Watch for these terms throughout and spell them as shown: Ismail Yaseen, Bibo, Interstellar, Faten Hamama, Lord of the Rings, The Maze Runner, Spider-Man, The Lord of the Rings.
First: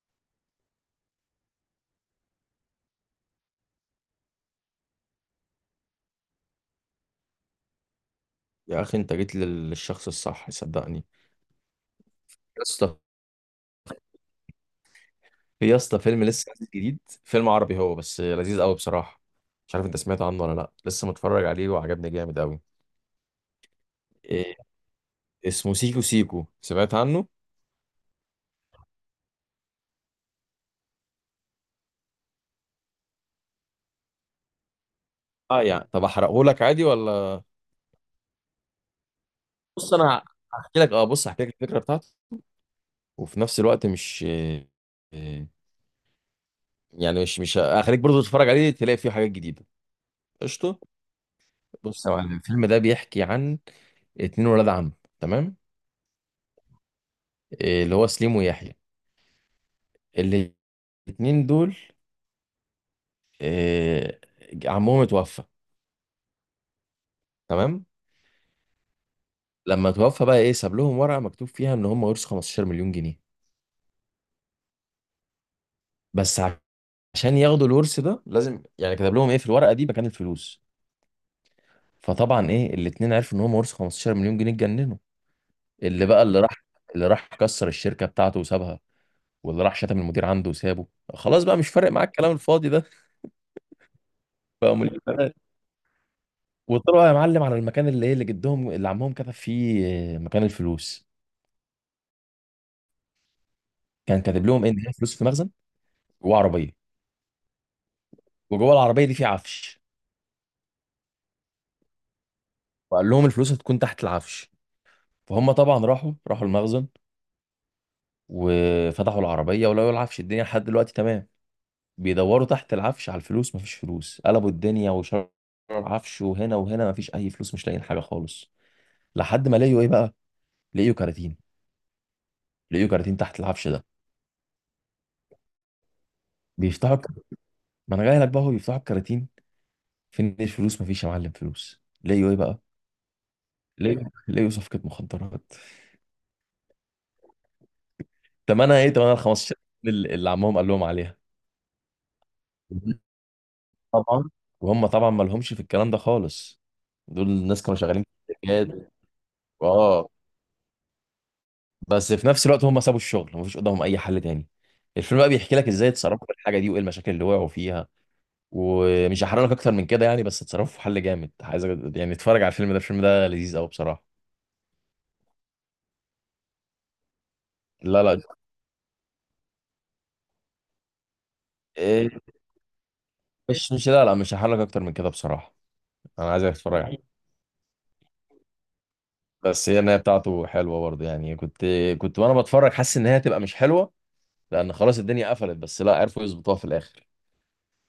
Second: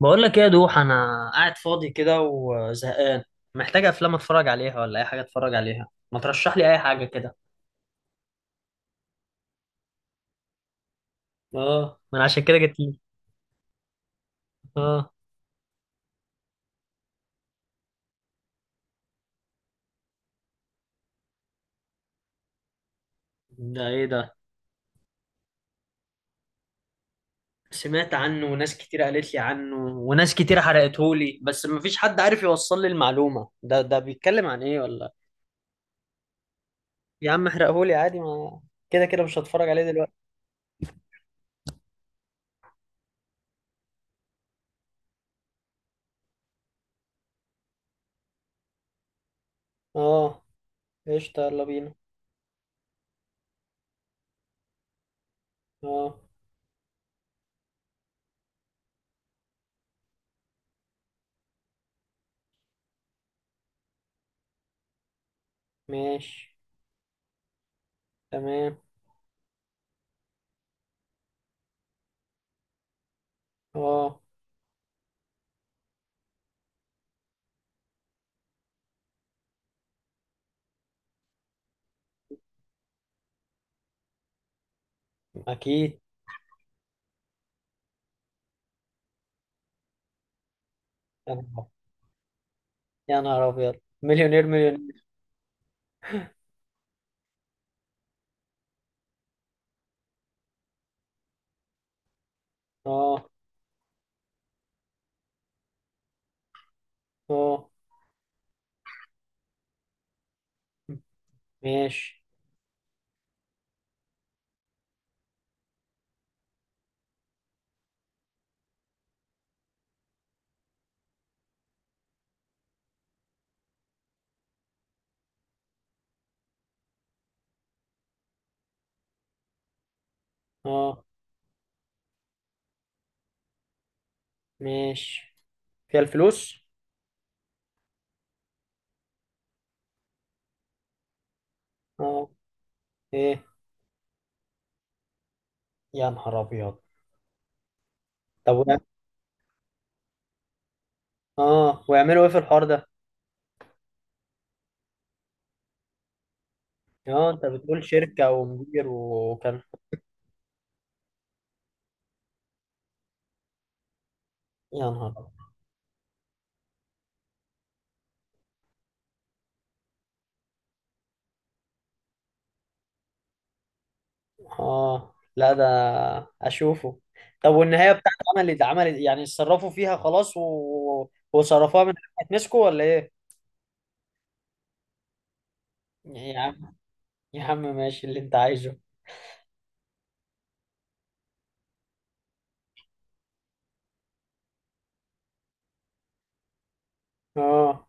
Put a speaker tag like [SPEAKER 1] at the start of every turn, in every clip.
[SPEAKER 1] بقول لك ايه يا دوح، انا قاعد فاضي كده وزهقان. محتاج افلام اتفرج عليها ولا اي حاجه اتفرج عليها، ما ترشح لي اي حاجه كده.
[SPEAKER 2] يا اخي انت جيت للشخص الصح، صدقني.
[SPEAKER 1] اه، ما انا عشان كده
[SPEAKER 2] يا
[SPEAKER 1] جيت
[SPEAKER 2] اسطى،
[SPEAKER 1] لي. اه.
[SPEAKER 2] في يا اسطى فيلم لسه نازل جديد. فيلم عربي هو، بس لذيذ قوي بصراحه. مش عارف انت سمعت عنه ولا لا، لسه متفرج عليه وعجبني جامد قوي.
[SPEAKER 1] ده ايه ده؟
[SPEAKER 2] إيه اسمه سيكو سيكو، سمعت عنه؟
[SPEAKER 1] سمعت عنه، وناس كتير قالت لي عنه، وناس كتير حرقتهولي، بس ما فيش حد عارف يوصل لي المعلومه. ده بيتكلم عن ايه ولا؟
[SPEAKER 2] اه يعني، طب احرقه لك عادي
[SPEAKER 1] يا
[SPEAKER 2] ولا؟
[SPEAKER 1] عم احرقهولي عادي، ما كده كده مش هتفرج عليه
[SPEAKER 2] بص
[SPEAKER 1] دلوقتي.
[SPEAKER 2] انا بص هحكي لك الفكره بتاعته، وفي نفس الوقت مش إيه إيه، يعني مش هخليك برضه تتفرج عليه، تلاقي فيه حاجات جديده.
[SPEAKER 1] اه.
[SPEAKER 2] قشطه.
[SPEAKER 1] قشطة، يلا بينا.
[SPEAKER 2] بص يا معلم، الفيلم ده بيحكي عن اتنين ولاد عم، تمام؟
[SPEAKER 1] اه،
[SPEAKER 2] اللي هو سليم ويحيى، اللي الاتنين دول آه، عمهم اتوفى.
[SPEAKER 1] ماشي،
[SPEAKER 2] تمام.
[SPEAKER 1] تمام.
[SPEAKER 2] لما اتوفى بقى ساب لهم ورقه مكتوب فيها ان هم ورثوا 15 مليون جنيه.
[SPEAKER 1] اه،
[SPEAKER 2] بس ع- عشان ياخدوا الورث ده لازم يعني، كتب لهم في الورقه دي مكان الفلوس. فطبعا الاتنين عرفوا ان هم ورثوا 15 مليون جنيه، اتجننوا.
[SPEAKER 1] اكيد.
[SPEAKER 2] اللي بقى اللي راح اللي راح كسر الشركه بتاعته وسابها، واللي راح شتم المدير عنده وسابه.
[SPEAKER 1] يا
[SPEAKER 2] خلاص بقى،
[SPEAKER 1] نهار،
[SPEAKER 2] مش فارق معاك الكلام الفاضي ده.
[SPEAKER 1] يا نهار ابيض! مليونير،
[SPEAKER 2] بقى
[SPEAKER 1] مليونير!
[SPEAKER 2] مليونيرات. وطلعوا يا معلم على المكان اللي ايه اللي جدهم اللي عمهم كتب فيه مكان الفلوس.
[SPEAKER 1] اه.
[SPEAKER 2] كان كاتب لهم ان هي فلوس في مخزن، جوه عربيه.
[SPEAKER 1] اه،
[SPEAKER 2] وجوه العربيه دي في عفش.
[SPEAKER 1] ماشي.
[SPEAKER 2] وقال لهم الفلوس هتكون تحت العفش. فهم طبعا راحوا المخزن، وفتحوا العربيه ولقوا العفش. الدنيا لحد دلوقتي تمام. بيدوروا تحت العفش على الفلوس، مفيش فلوس. قلبوا الدنيا وشروا العفش وهنا وهنا، مفيش اي فلوس. مش لاقيين حاجه خالص، لحد ما لقيوا بقى، لقيوا
[SPEAKER 1] اه،
[SPEAKER 2] كراتين. لقيوا كراتين تحت العفش ده.
[SPEAKER 1] ماشي، فيها الفلوس.
[SPEAKER 2] بيفتحوا الك- ما انا جاي لك بقى. هو بيفتحوا الكراتين، فين الفلوس؟ مفيش يا معلم فلوس.
[SPEAKER 1] اه،
[SPEAKER 2] لقيوا بقى،
[SPEAKER 1] ايه؟
[SPEAKER 2] لقيوا صفقه مخدرات.
[SPEAKER 1] يا نهار ابيض! طب،
[SPEAKER 2] تمنها ال 15 اللي عمهم قال لهم عليها.
[SPEAKER 1] اه، ويعملوا ايه في الحوار ده؟
[SPEAKER 2] طبعا، وهم طبعا ما لهمش في الكلام ده خالص. دول
[SPEAKER 1] اه، انت
[SPEAKER 2] الناس كانوا
[SPEAKER 1] بتقول
[SPEAKER 2] شغالين
[SPEAKER 1] شركة
[SPEAKER 2] في
[SPEAKER 1] ومدير
[SPEAKER 2] الشركات،
[SPEAKER 1] وكان.
[SPEAKER 2] اه. بس في نفس الوقت هم سابوا الشغل، مفيش قدامهم اي حل تاني.
[SPEAKER 1] يا نهار
[SPEAKER 2] الفيلم بقى
[SPEAKER 1] أبيض.
[SPEAKER 2] بيحكي لك ازاي اتصرفوا في الحاجه دي، وايه المشاكل اللي وقعوا فيها. ومش هحرق لك اكتر من كده يعني، بس اتصرفوا في حل جامد عايز. يعني اتفرج على الفيلم ده، الفيلم ده لذيذ قوي بصراحه.
[SPEAKER 1] اه، لا، ده اشوفه. طب، والنهاية
[SPEAKER 2] لا
[SPEAKER 1] بتاعت
[SPEAKER 2] لا،
[SPEAKER 1] عمل، يعني اتصرفوا فيها خلاص و... وصرفوها من؟
[SPEAKER 2] إيه،
[SPEAKER 1] هتمسكوا ولا ايه؟
[SPEAKER 2] مش لا لا، مش هحرق لك اكتر من كده بصراحه. انا
[SPEAKER 1] يا
[SPEAKER 2] عايزك
[SPEAKER 1] عم.
[SPEAKER 2] تتفرج عليه.
[SPEAKER 1] يا عم، ماشي اللي انت عايزه.
[SPEAKER 2] بس هي النهايه بتاعته حلوه برضه يعني، كنت وانا بتفرج حاسس ان هي هتبقى مش حلوه، لان خلاص الدنيا قفلت، بس لا، عرفوا يظبطوها في الاخر.
[SPEAKER 1] اه،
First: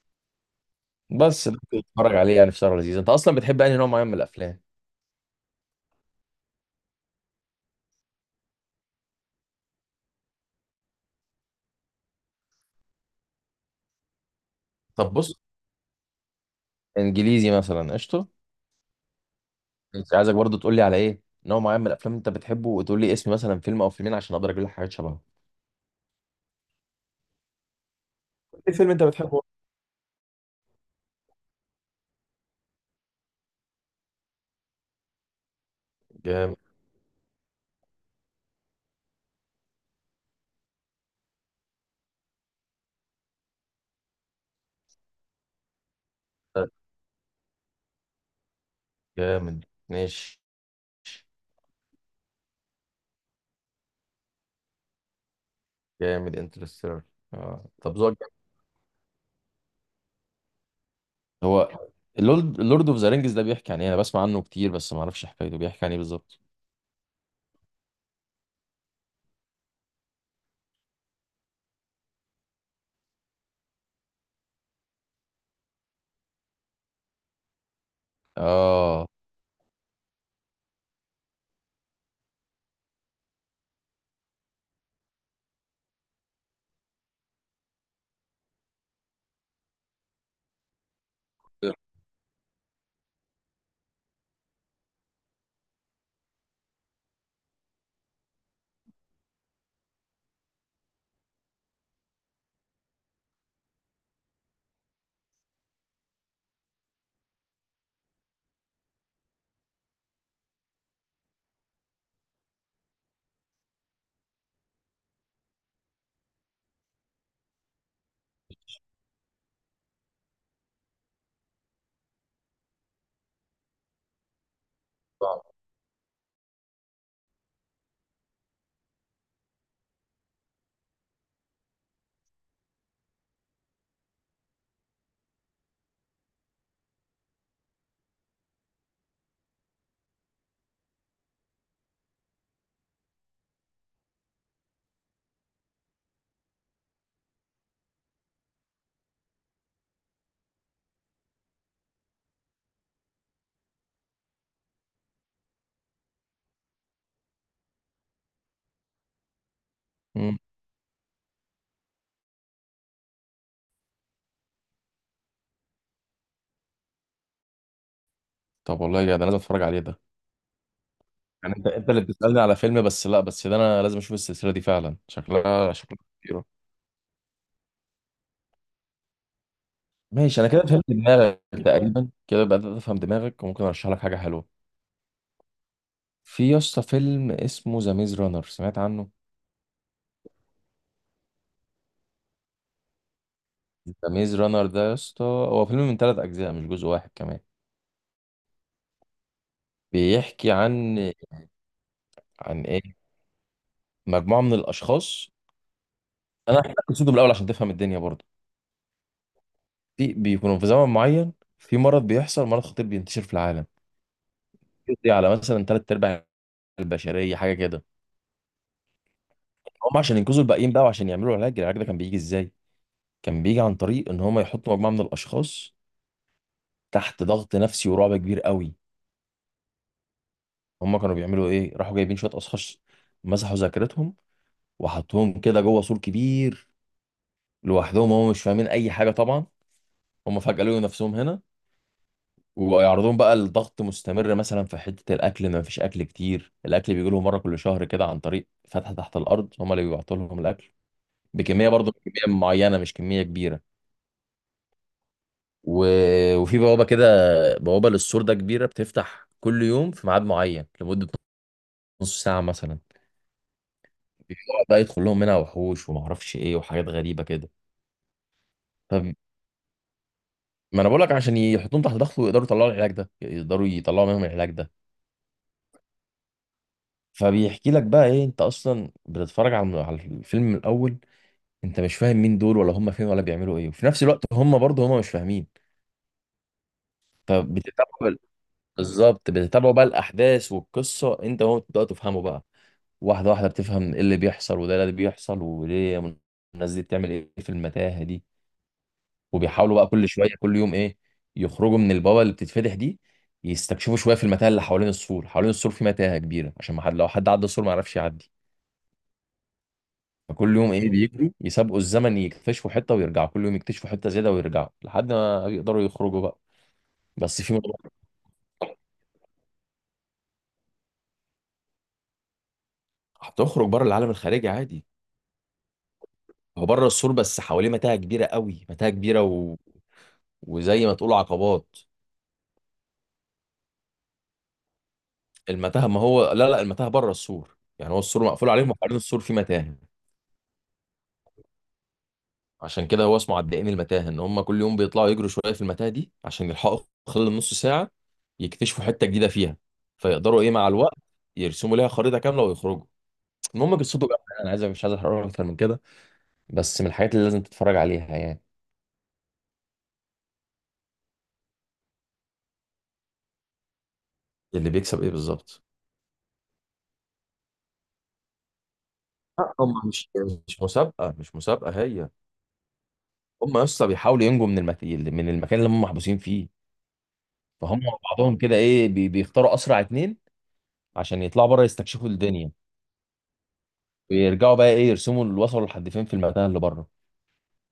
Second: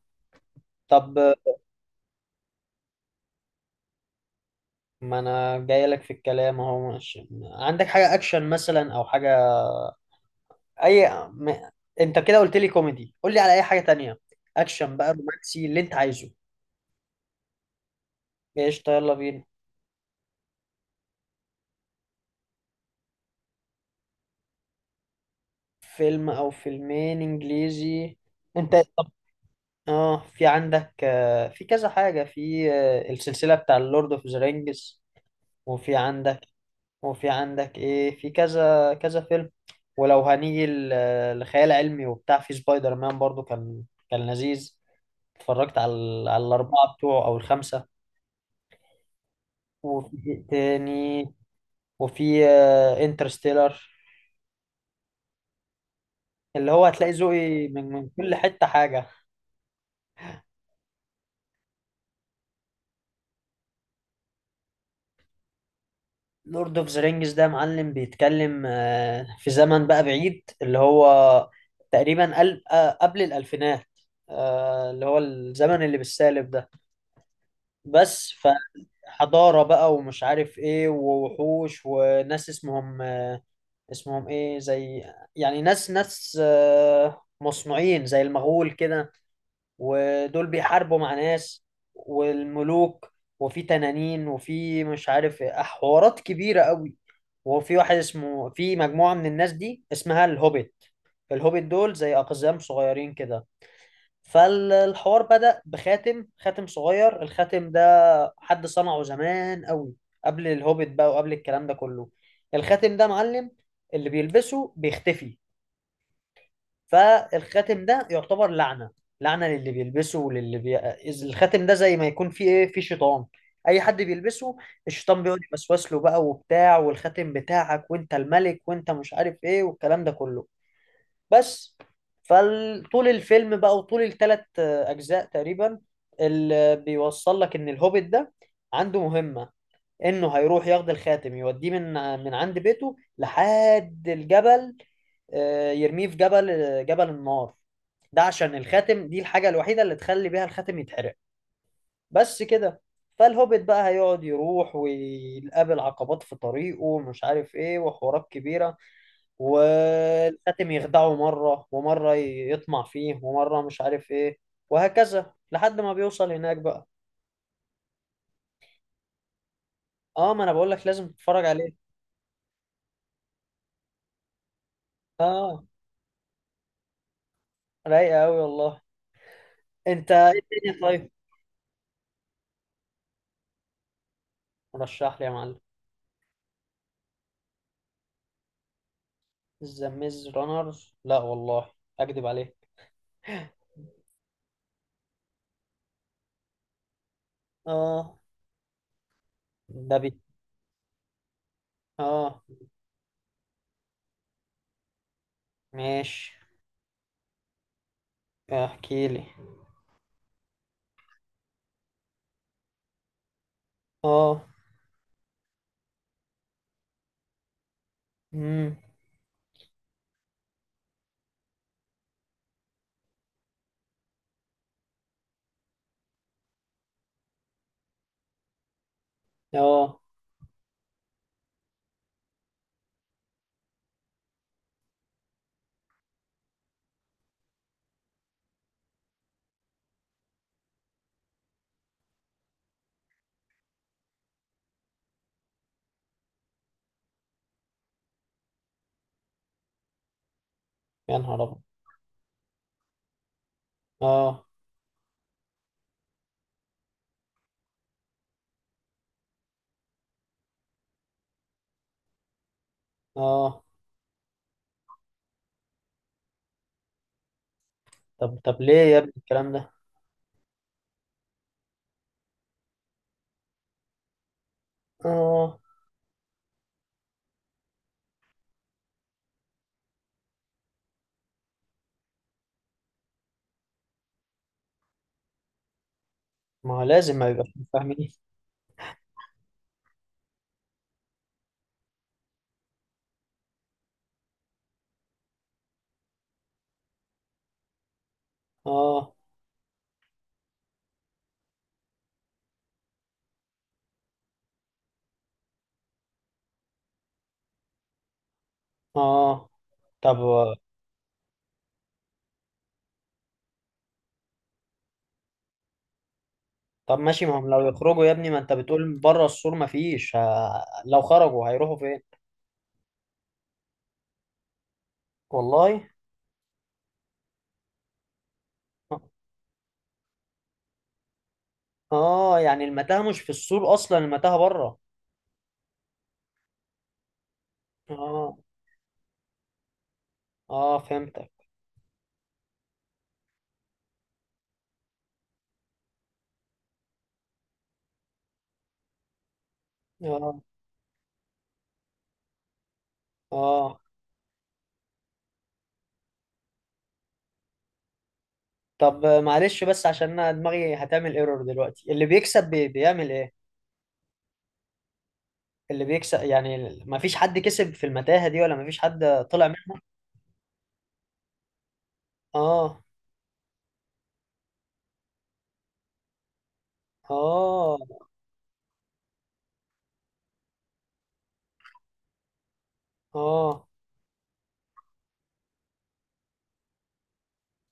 [SPEAKER 1] طب،
[SPEAKER 2] بس ده كنت بتفرج عليه يعني في شهر لذيذ. انت اصلا بتحب انهي نوع معين من الافلام؟
[SPEAKER 1] ما انا جاي لك في الكلام اهو. ماشي، عندك حاجة اكشن مثلا او حاجة؟ اي م... انت كده قلت لي كوميدي، قول لي على اي حاجه تانية. اكشن بقى،
[SPEAKER 2] طب بص،
[SPEAKER 1] رومانسي، اللي انت عايزه.
[SPEAKER 2] انجليزي مثلا، قشطه.
[SPEAKER 1] قشطه، يلا بينا.
[SPEAKER 2] انت عايزك برضه تقول لي على ايه نوع معين من الافلام انت بتحبه، وتقول لي اسم مثلا فيلم او فيلمين عشان اقدر اجيب لك حاجات شبهه.
[SPEAKER 1] فيلم او فيلمين انجليزي؟
[SPEAKER 2] ايه
[SPEAKER 1] انت،
[SPEAKER 2] فيلم انت
[SPEAKER 1] طب.
[SPEAKER 2] بتحبه؟
[SPEAKER 1] اه، في عندك، في كذا حاجه، في السلسله بتاع اللورد اوف ذا رينجز. وفي عندك.
[SPEAKER 2] جامد.
[SPEAKER 1] وفي عندك ايه، في كذا كذا فيلم. ولو هنيجي لخيال علمي وبتاع، في سبايدر مان برضو كان، كان لذيذ. اتفرجت على الاربعه بتوعه او الخمسه.
[SPEAKER 2] جامد
[SPEAKER 1] وفي
[SPEAKER 2] ماشي.
[SPEAKER 1] إيه تاني؟ وفي انترستيلر.
[SPEAKER 2] جامد
[SPEAKER 1] اللي هو
[SPEAKER 2] انترستيلر.
[SPEAKER 1] هتلاقي
[SPEAKER 2] اه
[SPEAKER 1] ذوقي من
[SPEAKER 2] طب
[SPEAKER 1] من
[SPEAKER 2] ذوقك جامد.
[SPEAKER 1] كل حتة حاجة.
[SPEAKER 2] هو اللورد اوف ذا رينجز ده بيحكي عن ايه؟ انا بسمع عنه كتير بس ما اعرفش حكايته، بيحكي عن ايه بالظبط؟
[SPEAKER 1] لورد اوف ذا رينجز ده معلم، بيتكلم في زمن بقى بعيد، اللي هو تقريبا قبل الألفينات. اللي هو الزمن اللي بالسالب ده. بس.
[SPEAKER 2] اه،
[SPEAKER 1] فحضارة بقى، ومش عارف ايه، ووحوش، وناس اسمهم اسمهم ايه، زي، يعني ناس مصنوعين زي المغول كده. ودول بيحاربوا مع ناس والملوك، وفي تنانين، وفي مش عارف إيه، حوارات كبيرة قوي. وفي واحد اسمه، في مجموعة من الناس دي اسمها الهوبيت. الهوبيت دول زي أقزام صغيرين كده. فالحوار بدأ بخاتم صغير. الخاتم ده حد صنعه زمان قوي، قبل الهوبيت بقى وقبل الكلام ده كله. الخاتم ده معلم، اللي بيلبسه بيختفي. فالخاتم ده يعتبر لعنة، لعنة للي بيلبسه الخاتم ده زي ما يكون فيه ايه، فيه شيطان. اي حد بيلبسه، الشيطان بيقعد يوسوس له بقى وبتاع، والخاتم بتاعك وانت الملك وانت مش عارف ايه، والكلام ده كله. بس. فطول الفيلم بقى وطول الثلاث اجزاء تقريبا، اللي بيوصل لك ان الهوبيت ده عنده مهمة، انه هيروح ياخد الخاتم يوديه من عند بيته لحد الجبل. يرميه في جبل، جبل النار. ده عشان الخاتم دي الحاجة الوحيدة اللي تخلي بيها الخاتم يتحرق. بس كده. فالهوبيت بقى هيقعد يروح ويقابل عقبات في طريقه، ومش عارف ايه، وحوارات كبيرة.
[SPEAKER 2] مم.
[SPEAKER 1] والخاتم يخدعه مرة ومرة يطمع فيه، ومرة مش عارف ايه. وهكذا لحد ما بيوصل هناك بقى.
[SPEAKER 2] طب والله يا جدع، انا لازم اتفرج عليه ده.
[SPEAKER 1] اه، ما انا بقول لك لازم تتفرج
[SPEAKER 2] يعني انت
[SPEAKER 1] عليه.
[SPEAKER 2] انت اللي بتسالني على فيلم، بس لا، بس ده انا لازم اشوف السلسله دي فعلا،
[SPEAKER 1] اه.
[SPEAKER 2] شكلها كتير.
[SPEAKER 1] رايقة قوي والله. انت ايه؟
[SPEAKER 2] ماشي، انا كده
[SPEAKER 1] الدنيا
[SPEAKER 2] فهمت
[SPEAKER 1] طيب.
[SPEAKER 2] دماغك تقريبا، كده بدات افهم دماغك وممكن ارشح لك حاجه حلوه.
[SPEAKER 1] رشح لي يا معلم.
[SPEAKER 2] في يا اسطى فيلم اسمه ذا ميز رانر، سمعت عنه؟
[SPEAKER 1] ذا ميز رانر؟ لا والله، اكدب عليك.
[SPEAKER 2] ذا ميز رانر ده يا اسطى هو فيلم من ثلاث اجزاء، مش جزء واحد كمان.
[SPEAKER 1] اه. ده بي.
[SPEAKER 2] بيحكي عن،
[SPEAKER 1] اه،
[SPEAKER 2] ايه مجموعه من الاشخاص.
[SPEAKER 1] ماشي،
[SPEAKER 2] انا هحكي لك قصته من الاول عشان تفهم الدنيا برضه.
[SPEAKER 1] احكي لي.
[SPEAKER 2] في بيكونوا في زمن معين، في مرض بيحصل، مرض خطير بينتشر في العالم،
[SPEAKER 1] اه.
[SPEAKER 2] بيقضي على مثلا ثلاث ارباع البشريه، حاجه كده.
[SPEAKER 1] امم.
[SPEAKER 2] هم عشان ينقذوا الباقيين بقى، وعشان يعملوا العلاج، العلاج ده كان بيجي ازاي؟ كان بيجي عن طريق ان هم يحطوا مجموعه من الاشخاص تحت ضغط نفسي ورعب كبير قوي.
[SPEAKER 1] اه،
[SPEAKER 2] هم كانوا بيعملوا ايه؟ راحوا جايبين شويه اشخاص، مسحوا ذاكرتهم، وحطوهم كده جوه سور كبير لوحدهم. هم مش فاهمين اي حاجه طبعا، هم فجاه لقوا نفسهم هنا. ويعرضون بقى لضغط مستمر، مثلا في حته الاكل، ما فيش اكل كتير، الاكل بيجي لهم مره كل شهر كده، عن طريق فتحه تحت الارض، هم اللي بيبعتوا لهم الاكل
[SPEAKER 1] يا نهار ابيض.
[SPEAKER 2] بكميه برضه، كميه معينه مش كميه كبيره.
[SPEAKER 1] اه.
[SPEAKER 2] و... وفي بوابة كده، بوابة للسور ده كبيرة، بتفتح كل يوم في ميعاد معين لمدة نص ساعة مثلا.
[SPEAKER 1] اه،
[SPEAKER 2] بيقعد بقى يدخل لهم منها وحوش ومعرفش ايه وحاجات غريبة كده.
[SPEAKER 1] طب طب، ليه يا
[SPEAKER 2] طب،
[SPEAKER 1] ابني الكلام ده؟
[SPEAKER 2] ما انا بقول لك عشان يحطوهم تحت ضغط، ويقدروا يطلعوا العلاج ده، يقدروا يطلعوا منهم العلاج ده.
[SPEAKER 1] اه.
[SPEAKER 2] فبيحكي لك بقى انت اصلا بتتفرج على على الفيلم من الاول، انت مش فاهم مين دول ولا هم فين ولا بيعملوا ايه، وفي نفس الوقت هم برضه هم مش فاهمين.
[SPEAKER 1] ما هو لازم ما يبقى
[SPEAKER 2] فبتتابعوا
[SPEAKER 1] فاهمين.
[SPEAKER 2] بال- بالظبط، بتتابعوا بقى الاحداث والقصة، انت وهو بتبداوا تفهموا بقى واحدة واحدة. بتفهم ايه اللي بيحصل، وده اللي بيحصل وليه. الناس دي بتعمل ايه في المتاهة دي؟
[SPEAKER 1] اه.
[SPEAKER 2] وبيحاولوا بقى كل شوية كل يوم يخرجوا من البابا اللي بتتفتح دي، يستكشفوا شوية في المتاهة اللي حوالين السور. في متاهة كبيرة عشان ما حد، لو حد عدى السور ما يعرفش يعدي.
[SPEAKER 1] اه، طب
[SPEAKER 2] فكل يوم بيجروا يسابقوا الزمن، يكتشفوا حتة ويرجعوا، كل يوم يكتشفوا حتة زيادة ويرجعوا، لحد ما يقدروا يخرجوا بقى.
[SPEAKER 1] طب، ماشي، ما
[SPEAKER 2] بس
[SPEAKER 1] هم
[SPEAKER 2] في
[SPEAKER 1] لو
[SPEAKER 2] مرة
[SPEAKER 1] يخرجوا يا ابني، ما انت بتقول بره السور ما فيش، لو خرجوا هيروحوا فين؟
[SPEAKER 2] هتخرج بره، العالم الخارجي عادي،
[SPEAKER 1] والله.
[SPEAKER 2] هو بره السور بس حواليه متاهة كبيرة قوي، متاهة كبيرة و... وزي ما تقول عقبات.
[SPEAKER 1] اه، يعني المتاهة مش في السور اصلا، المتاهة بره.
[SPEAKER 2] المتاهه، ما هو لا لا، المتاهه بره السور يعني، هو السور
[SPEAKER 1] اه،
[SPEAKER 2] مقفول عليهم وحوالين السور في متاهه.
[SPEAKER 1] اه، فهمتك.
[SPEAKER 2] عشان كده هو اسمه عدائين المتاهه، ان هم كل يوم بيطلعوا يجروا شويه في المتاهه دي عشان يلحقوا خلال نص ساعه يكتشفوا حته جديده فيها.
[SPEAKER 1] اه.
[SPEAKER 2] فيقدروا مع الوقت يرسموا ليها خريطه كامله ويخرجوا. المهم
[SPEAKER 1] اه،
[SPEAKER 2] قصته بقى، انا عايز مش عايز احرق اكتر من كده، بس من الحاجات اللي لازم تتفرج عليها يعني.
[SPEAKER 1] طب، معلش، بس عشان انا دماغي هتعمل ايرور دلوقتي، اللي بيكسب بيعمل ايه؟
[SPEAKER 2] اللي بيكسب ايه بالظبط؟
[SPEAKER 1] اللي بيكسب، يعني ما فيش حد كسب في المتاهة دي ولا ما فيش حد طلع
[SPEAKER 2] لا،
[SPEAKER 1] منها؟
[SPEAKER 2] هم مش، مش مسابقه هي.
[SPEAKER 1] اه.
[SPEAKER 2] هم يا اسطى بيحاولوا ينجوا من من المكان اللي هم محبوسين فيه.
[SPEAKER 1] اه.
[SPEAKER 2] فهم مع بعضهم كده بيختاروا اسرع اتنين، عشان يطلعوا بره يستكشفوا الدنيا،
[SPEAKER 1] اه.
[SPEAKER 2] ويرجعوا بقى يرسموا اللي وصلوا لحد فين في المكان اللي بره.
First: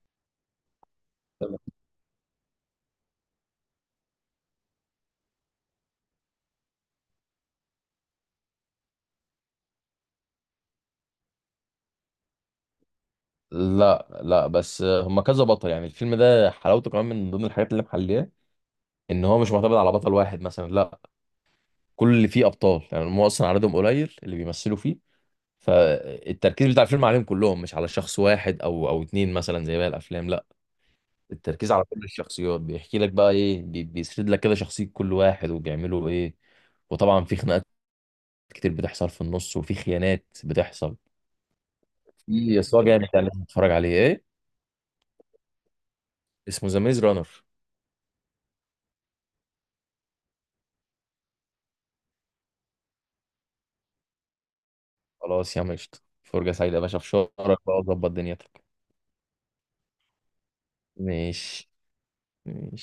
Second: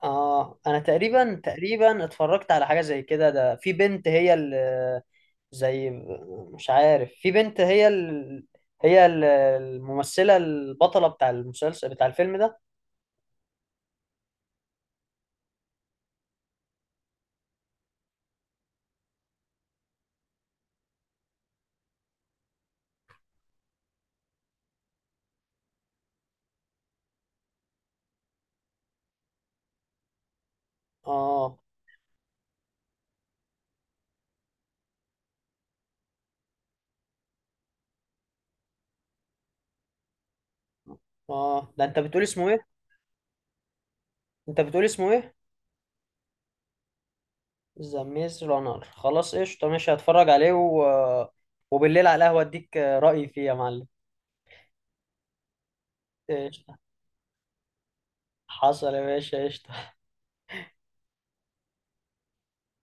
[SPEAKER 1] اه، انا تقريبا اتفرجت على حاجة زي كده، ده في بنت هي اللي، زي، مش عارف، في بنت هي هي الممثلة البطلة بتاع المسلسل، بتاع الفيلم ده.
[SPEAKER 2] لا لا، بس هم كذا بطل يعني، الفيلم ده حلاوته كمان من ضمن الحاجات اللي محليه، ان هو مش معتمد على بطل واحد مثلا، لا. كل اللي فيه ابطال يعني، هم اصلا عددهم قليل اللي بيمثلوا فيه، فالتركيز بتاع الفيلم عليهم كلهم، مش على شخص واحد او اتنين مثلا زي باقي الافلام، لا.
[SPEAKER 1] اه.
[SPEAKER 2] التركيز على كل الشخصيات، بيحكي لك بقى بيسرد لك كده شخصيه كل واحد وبيعملوا ايه. وطبعا في خناقات كتير بتحصل في النص، وفي خيانات بتحصل،
[SPEAKER 1] اه، ده انت بتقول اسمه
[SPEAKER 2] في
[SPEAKER 1] ايه؟
[SPEAKER 2] صراع جامد يعني لازم تتفرج عليه.
[SPEAKER 1] انت بتقول اسمه ايه؟
[SPEAKER 2] اسمه ذا ميز رانر.
[SPEAKER 1] ذا ميز رانر، خلاص قشطة، ماشي، هتفرج عليه و... وبالليل على القهوة اديك رأيي فيه يا معلم.
[SPEAKER 2] خلاص يا عم، قشطة، فرجة سعيدة
[SPEAKER 1] قشطة.
[SPEAKER 2] يا باشا، في شهرك بقى وظبط دنيتك.
[SPEAKER 1] حصل يا باشا، قشطة.
[SPEAKER 2] ماشي.